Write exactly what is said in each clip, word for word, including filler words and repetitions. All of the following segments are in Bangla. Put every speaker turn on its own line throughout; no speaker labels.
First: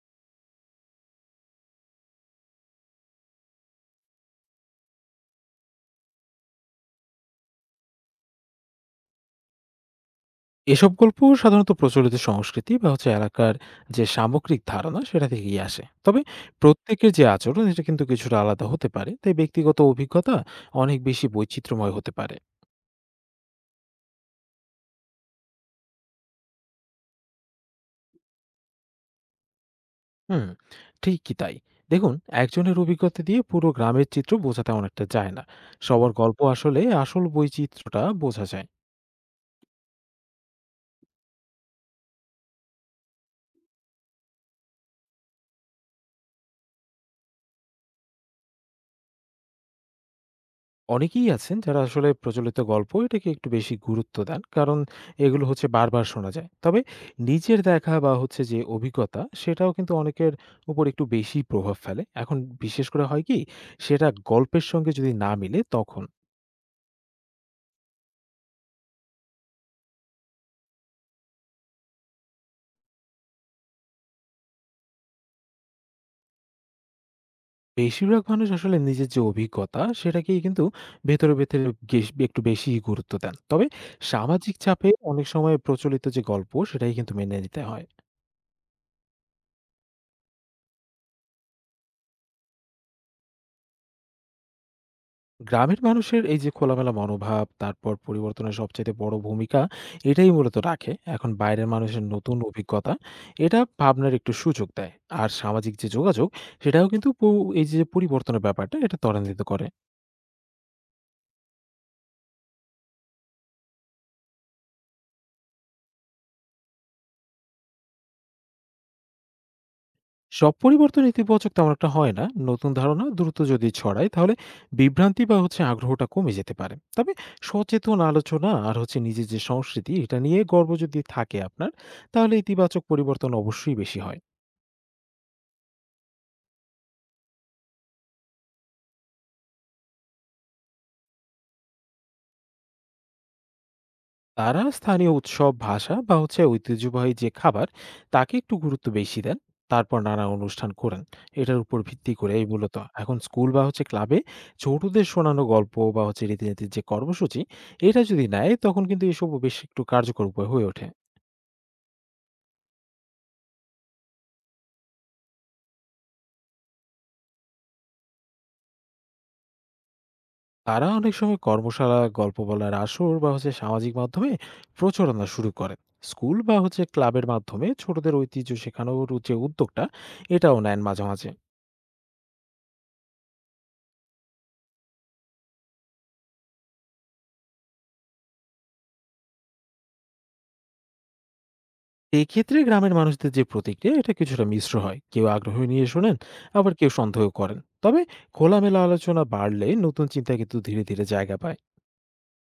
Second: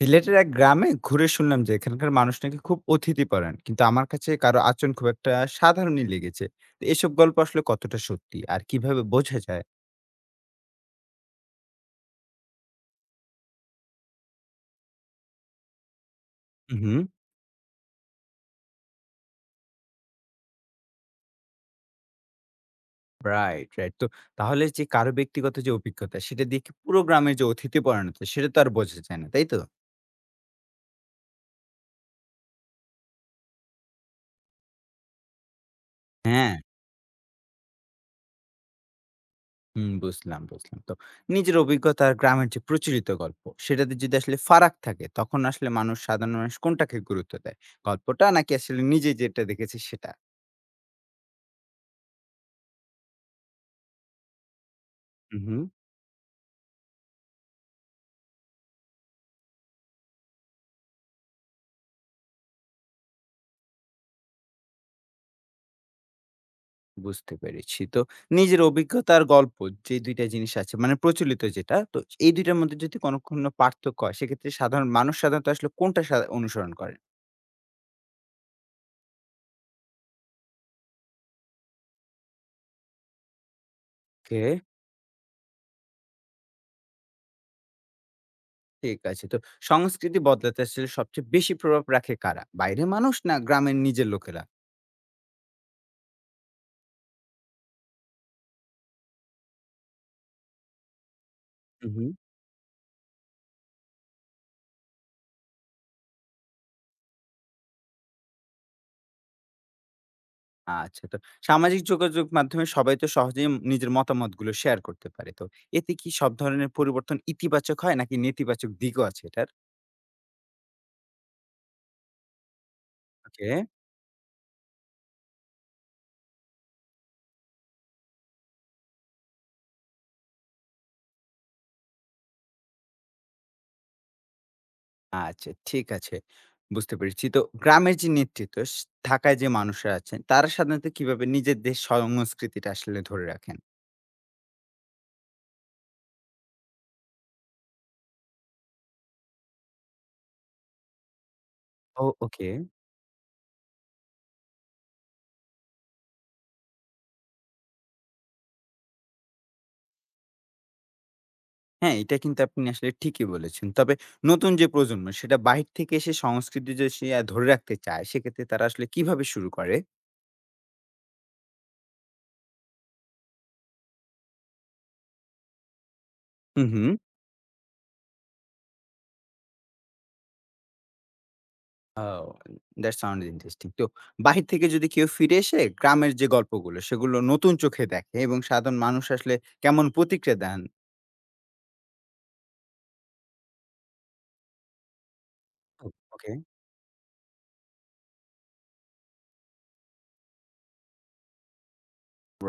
সিলেটের এক গ্রামে ঘুরে শুনলাম যে এখানকার মানুষ নাকি খুব অতিথিপরায়ণ, কিন্তু আমার কাছে কারো আচরণ খুব একটা সাধারণই লেগেছে। তো এসব গল্প আসলে কতটা সত্যি আর কিভাবে বোঝা যায়?
এসব গল্প সাধারণত প্রচলিত সংস্কৃতি বা হচ্ছে এলাকার যে সামগ্রিক ধারণা সেটা থেকেই আসে। তবে
হুম।
প্রত্যেকের যে আচরণ এটা কিন্তু কিছুটা আলাদা হতে পারে, তাই ব্যক্তিগত অভিজ্ঞতা অনেক বেশি বৈচিত্র্যময় হতে পারে।
Right, right. তো তাহলে যে কারো ব্যক্তিগত যে অভিজ্ঞতা সেটা দিয়ে কি পুরো গ্রামের যে অতিথিপরায়ণতা সেটা তো আর বোঝা যায় না, তাই তো?
হুম। ঠিকই তাই। দেখুন, একজনের অভিজ্ঞতা দিয়ে পুরো গ্রামের চিত্র বোঝা তেমন একটা যায় না। সবার গল্প
হ্যাঁ।
আসলে আসল বৈচিত্র্যটা বোঝা যায়।
হুম। বুঝলাম বুঝলাম তো নিজের অভিজ্ঞতা আর গ্রামের যে প্রচলিত গল্প সেটাতে যদি আসলে ফারাক থাকে, তখন আসলে মানুষ, সাধারণ মানুষ কোনটাকে গুরুত্ব দেয়? গল্পটা, নাকি আসলে নিজে যেটা দেখেছে সেটা?
অনেকেই আছেন যারা আসলে প্রচলিত গল্প এটাকে একটু বেশি গুরুত্ব দেন, কারণ এগুলো
হুম।
হচ্ছে বারবার শোনা যায়। তবে নিজের দেখা বা হচ্ছে যে অভিজ্ঞতা সেটাও কিন্তু অনেকের উপর একটু বেশি প্রভাব ফেলে। এখন বিশেষ করে হয় কি, সেটা গল্পের সঙ্গে যদি না মিলে তখন।
বুঝতে পেরেছি। তো নিজের অভিজ্ঞতা আর গল্প, যে দুই টা জিনিস আছে মানে প্রচলিত যেটা, তো এই দুই টার মধ্যে যদি কোনো, কোনো পার্থক্য হয়, সেক্ষেত্রে সাধারণ মানুষ সাধারণত আসলে কোনটা সা অনুসরণ করেন?
বেশিরভাগ মানুষ আসলে নিজের যে অভিজ্ঞতা সেটাকেই কিন্তু ভেতরে ভেতরে গেস- একটু বেশি গুরুত্ব দেন। তবে
ওকে,
সামাজিক চাপে অনেক সময় প্রচলিত যে গল্প সেটাই কিন্তু মেনে নিতে হয়।
ঠিক আছে। তো সংস্কৃতি বদলাতে আসলে সবচেয়ে বেশি প্রভাব রাখে কারা? বাইরের মানুষ, না গ্রামের নিজের লোকেরা?
গ্রামের মানুষের এই যে খোলামেলা মনোভাব, তারপর পরিবর্তনের সবচাইতে বড় ভূমিকা এটাই মূলত রাখে। এখন বাইরের
হু,
মানুষের
হু।
নতুন অভিজ্ঞতা, এটা ভাবনার একটু সুযোগ দেয়। আর সামাজিক যে যোগাযোগ, সেটাও কিন্তু পো এই যে পরিবর্তনের ব্যাপারটা, এটা ত্বরান্বিত করে।
আচ্ছা। তো সামাজিক যোগাযোগ মাধ্যমে সবাই তো সহজেই নিজের মতামতগুলো শেয়ার করতে পারে। তো এতে কি সব ধরনের পরিবর্তন ইতিবাচক হয়, নাকি নেতিবাচক দিকও আছে এটার?
সব পরিবর্তন ইতিবাচক তেমন একটা হয় না। নতুন ধারণা দ্রুত
ওকে।
যদি ছড়ায়, তাহলে বিভ্রান্তি বা হচ্ছে আগ্রহটা কমে যেতে পারে। তবে সচেতন আলোচনা আর হচ্ছে নিজের যে সংস্কৃতি, এটা নিয়ে গর্ব যদি থাকে আপনার, তাহলে ইতিবাচক পরিবর্তন অবশ্যই বেশি হয়।
আচ্ছা, ঠিক আছে। বুঝতে পেরেছি। তো গ্রামের যে নেতৃত্ব স ঢাকায় যে মানুষরা আছেন, তারা সাধারণত কিভাবে নিজেদের সংস্কৃতিটা আসলে ধরে রাখেন?
তারা স্থানীয় উৎসব, ভাষা বা হচ্ছে ঐতিহ্যবাহী যে খাবার, তাকে একটু গুরুত্ব বেশি দেন। তারপর নানা অনুষ্ঠান করেন এটার উপর
ও,
ভিত্তি করে, এই
ওকে।
মূলত। এখন স্কুল বা হচ্ছে ক্লাবে ছোটদের শোনানো গল্প বা হচ্ছে রীতিনীতির যে কর্মসূচি, এটা যদি নেয় তখন কিন্তু এসব বেশ একটু কার্যকর উপায় হয়ে ওঠে।
হ্যাঁ, এটা কিন্তু আপনি আসলে ঠিকই বলেছেন। তবে নতুন যে প্রজন্ম, সেটা বাহির থেকে এসে সংস্কৃতি যদি সে আ ধরে রাখতে চায়, সেক্ষেত্রে তারা আসলে কিভাবে শুরু করে?
তারা অনেক সময় কর্মশালা, গল্প বলার আসর বা হচ্ছে সামাজিক মাধ্যমে প্রচারণা শুরু করে। স্কুল বা
হু,
হচ্ছে
হুম।
ক্লাবের মাধ্যমে ছোটদের ঐতিহ্য শেখানোর যে উদ্যোগটা এটাও নেন মাঝে মাঝে।
Oh, that sound interesting. তো বাহির থেকে যদি কেউ ফিরে এসে গ্রামের যে গল্পগুলো, সেগুলো নতুন চোখে দেখে, এবং সাধারণ মানুষ আসলে কেমন প্রতিক্রিয়া দেন?
এক্ষেত্রে গ্রামের মানুষদের যে প্রতিক্রিয়া এটা কিছুটা মিশ্র হয়। কেউ আগ্রহ নিয়ে
ও,
শোনেন,
ওকে।
আবার কেউ সন্দেহ করেন। তবে খোলামেলা আলোচনা বাড়লে নতুন চিন্তা কিন্তু ধীরে ধীরে জায়গা পায়।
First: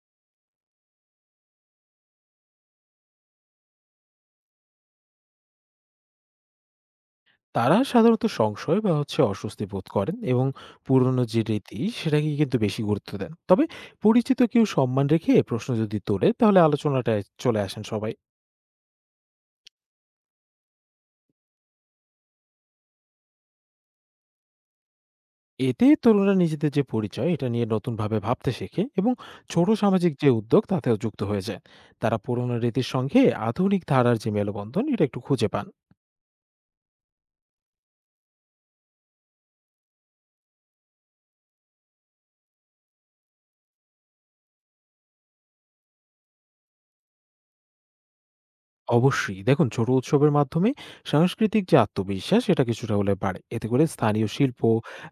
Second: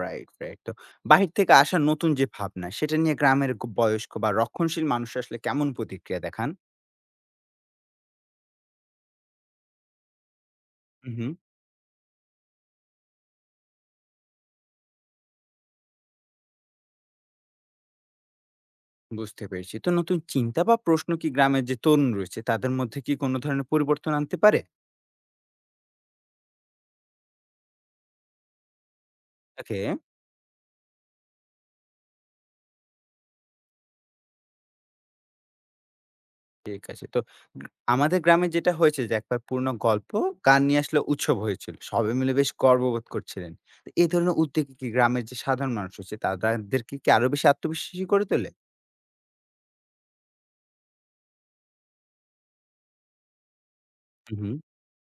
Right, right. তো বাহির থেকে আসা নতুন যে ভাবনা, সেটা নিয়ে গ্রামের গ বয়স্ক বা রক্ষণশীল মানুষ আসলে কেমন প্রতিক্রিয়া দেখান?
তারা সাধারণত সংশয় বা হচ্ছে অস্বস্তি বোধ করেন এবং
হুম,
পুরনো
হুম।
যে রীতি সেটাকে কিন্তু বেশি গুরুত্ব দেন। তবে পরিচিত কেউ সম্মান রেখে প্রশ্ন যদি তোলে, তাহলে আলোচনাটায় চলে আসেন সবাই।
বুঝতে পেরেছি। তো নতুন চিন্তা বা প্রশ্ন কি গ্রামের যে তরুণ রয়েছে, তাদের মধ্যে কি কোনো ধরনের পরিবর্তন আনতে পারে?
এতে তরুণরা নিজেদের যে পরিচয় এটা নিয়ে নতুনভাবে ভাবতে শেখে এবং ছোট
ওকে,
সামাজিক যে উদ্যোগ তাতেও যুক্ত হয়ে যায়। তারা পুরোনো রীতির সঙ্গে আধুনিক ধারার যে মেলবন্ধন এটা একটু খুঁজে পান।
ঠিক আছে। তো গ আমাদের গ্রামে যেটা হয়েছে যে, একবার পুরনো গল্প, গান নিয়ে আসলে উৎসব হয়েছিল। সবাই মিলে বেশ গর্ববোধ করছিলেন। তো এই ধরনের উদ্যোগে কি গ্রামের যে সাধারণ মানুষ রয়েছে, তাদেরকে কি আরো বেশি আত্মবিশ্বাসী করে তোলে?
অবশ্যই। দেখুন, ছোট উৎসবের মাধ্যমে সাংস্কৃতিক যে আত্মবিশ্বাস এটা কিছুটা হলে বাড়ে। এতে করে স্থানীয়
হুম, হুম।
শিল্প,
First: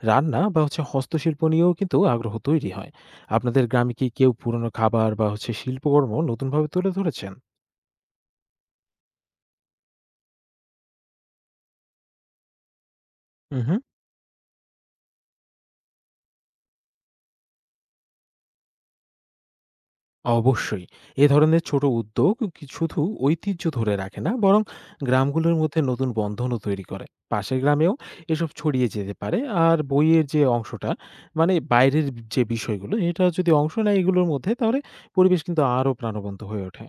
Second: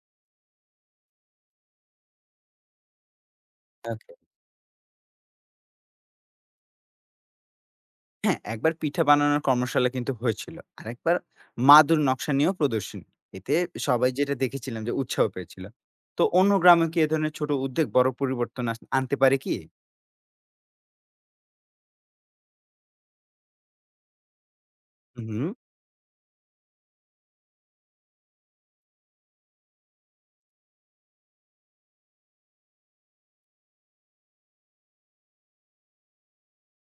রান্না বা হচ্ছে হস্তশিল্প নিয়েও কিন্তু আগ্রহ তৈরি হয়। আপনাদের গ্রামে কি
ওকে।
কেউ পুরনো খাবার বা হচ্ছে শিল্পকর্ম নতুনভাবে তুলে ধরেছেন?
হ্যাঁ, একবার পিঠা বানানোর কর্মশালা কিন্তু হয়েছিল। আরেকবার মাদুর নকশা নিয়েও প্রদর্শনী। এতে
হুম।
সবাই, যেটা দেখেছিলাম, যে উৎসাহ পেয়েছিল। তো অন্য গ্রামে কি এ ধরনের ছোট উদ্যোগ বড় পরিবর্তন আস আনতে পারে কি?
অবশ্যই। এ ধরনের ছোট উদ্যোগ কি শুধু ঐতিহ্য ধরে রাখে না, বরং
হুম।
গ্রামগুলোর মধ্যে নতুন বন্ধনও তৈরি করে। পাশের গ্রামেও এসব ছড়িয়ে যেতে পারে। আর বইয়ের যে অংশটা, মানে বাইরের যে বিষয়গুলো, এটা যদি অংশ নেয় এগুলোর মধ্যে, তাহলে পরিবেশ কিন্তু আরো প্রাণবন্ত হয়ে ওঠে।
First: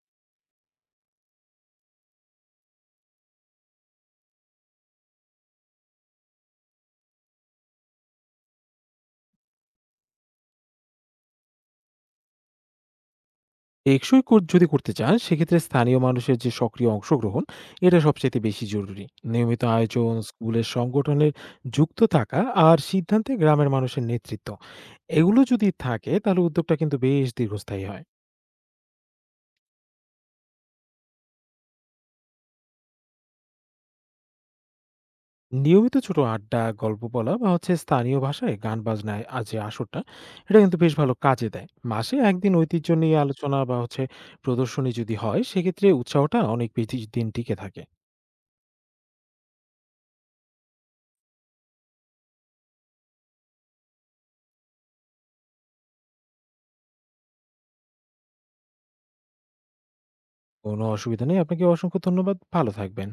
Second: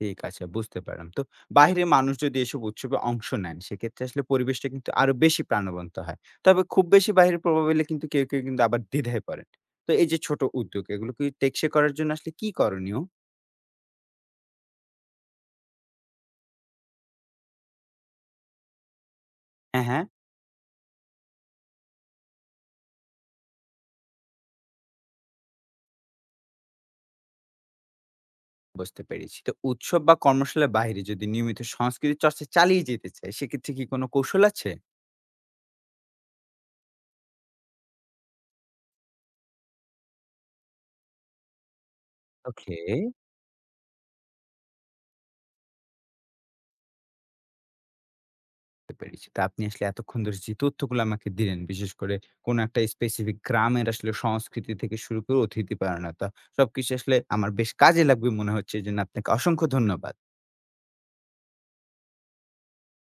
ঠিক আছে, বুঝতে পারলাম। তো বাইরের মানুষ যদি এসব উৎসবে অংশ নেন, সেক্ষেত্রে আসলে পরিবেশটা কিন্তু আরো বেশি প্রাণবন্ত হয়। তবে খুব বেশি বাইরের প্রভাব এলে কিন্তু কেউ, কেউ কিন্তু আবার দ্বিধায় পড়েন। তো এই যে ছোট উদ্যোগ, এগুলো কি টেকসই করার জন্য আসলে কি করণীয়?
টেকসই কর যদি করতে চান, সেক্ষেত্রে স্থানীয় মানুষের যে সক্রিয় অংশগ্রহণ এটা সবচেয়ে বেশি জরুরি। নিয়মিত
হ্যাঁ, হ্যাঁ।
আয়োজন, স্কুলের সংগঠনের যুক্ত থাকা, আর সিদ্ধান্তে গ্রামের মানুষের নেতৃত্ব, এগুলো যদি থাকে তাহলে উদ্যোগটা কিন্তু বেশ দীর্ঘস্থায়ী হয়।
বুঝতে পেরেছি। তো উৎসব বা কর্মশালার বাইরে যদি নিয়মিত সংস্কৃতি চর্চা চালিয়ে যেতে চাই, সেক্ষেত্রে কি কোনো কৌশল আছে?
নিয়মিত ছোট আড্ডা, গল্প বলা বা হচ্ছে স্থানীয় ভাষায় গান বাজনায় আজ যে আসরটা, এটা কিন্তু বেশ ভালো কাজে দেয়। মাসে একদিন
ওকে।
ঐতিহ্য নিয়ে আলোচনা বা হচ্ছে প্রদর্শনী যদি হয়, সেক্ষেত্রে উৎসাহটা অনেক বেশি দিন টিকে থাকে।
বুঝতে পেরেছি। তো আপনি আসলে এতক্ষণ ধরে যে তথ্যগুলো আমাকে দিলেন, বিশেষ করে কোনো একটা স্পেসিফিক গ্রামের আসলে সংস্কৃতি থেকে শুরু করে অতিথি পরায়ণতা, সবকিছু আসলে আমার বেশ কাজে লাগবে মনে হচ্ছে। এজন্য আপনাকে অসংখ্য ধন্যবাদ।
কোনো অসুবিধা নেই। আপনাকে অসংখ্য ধন্যবাদ। ভালো থাকবেন।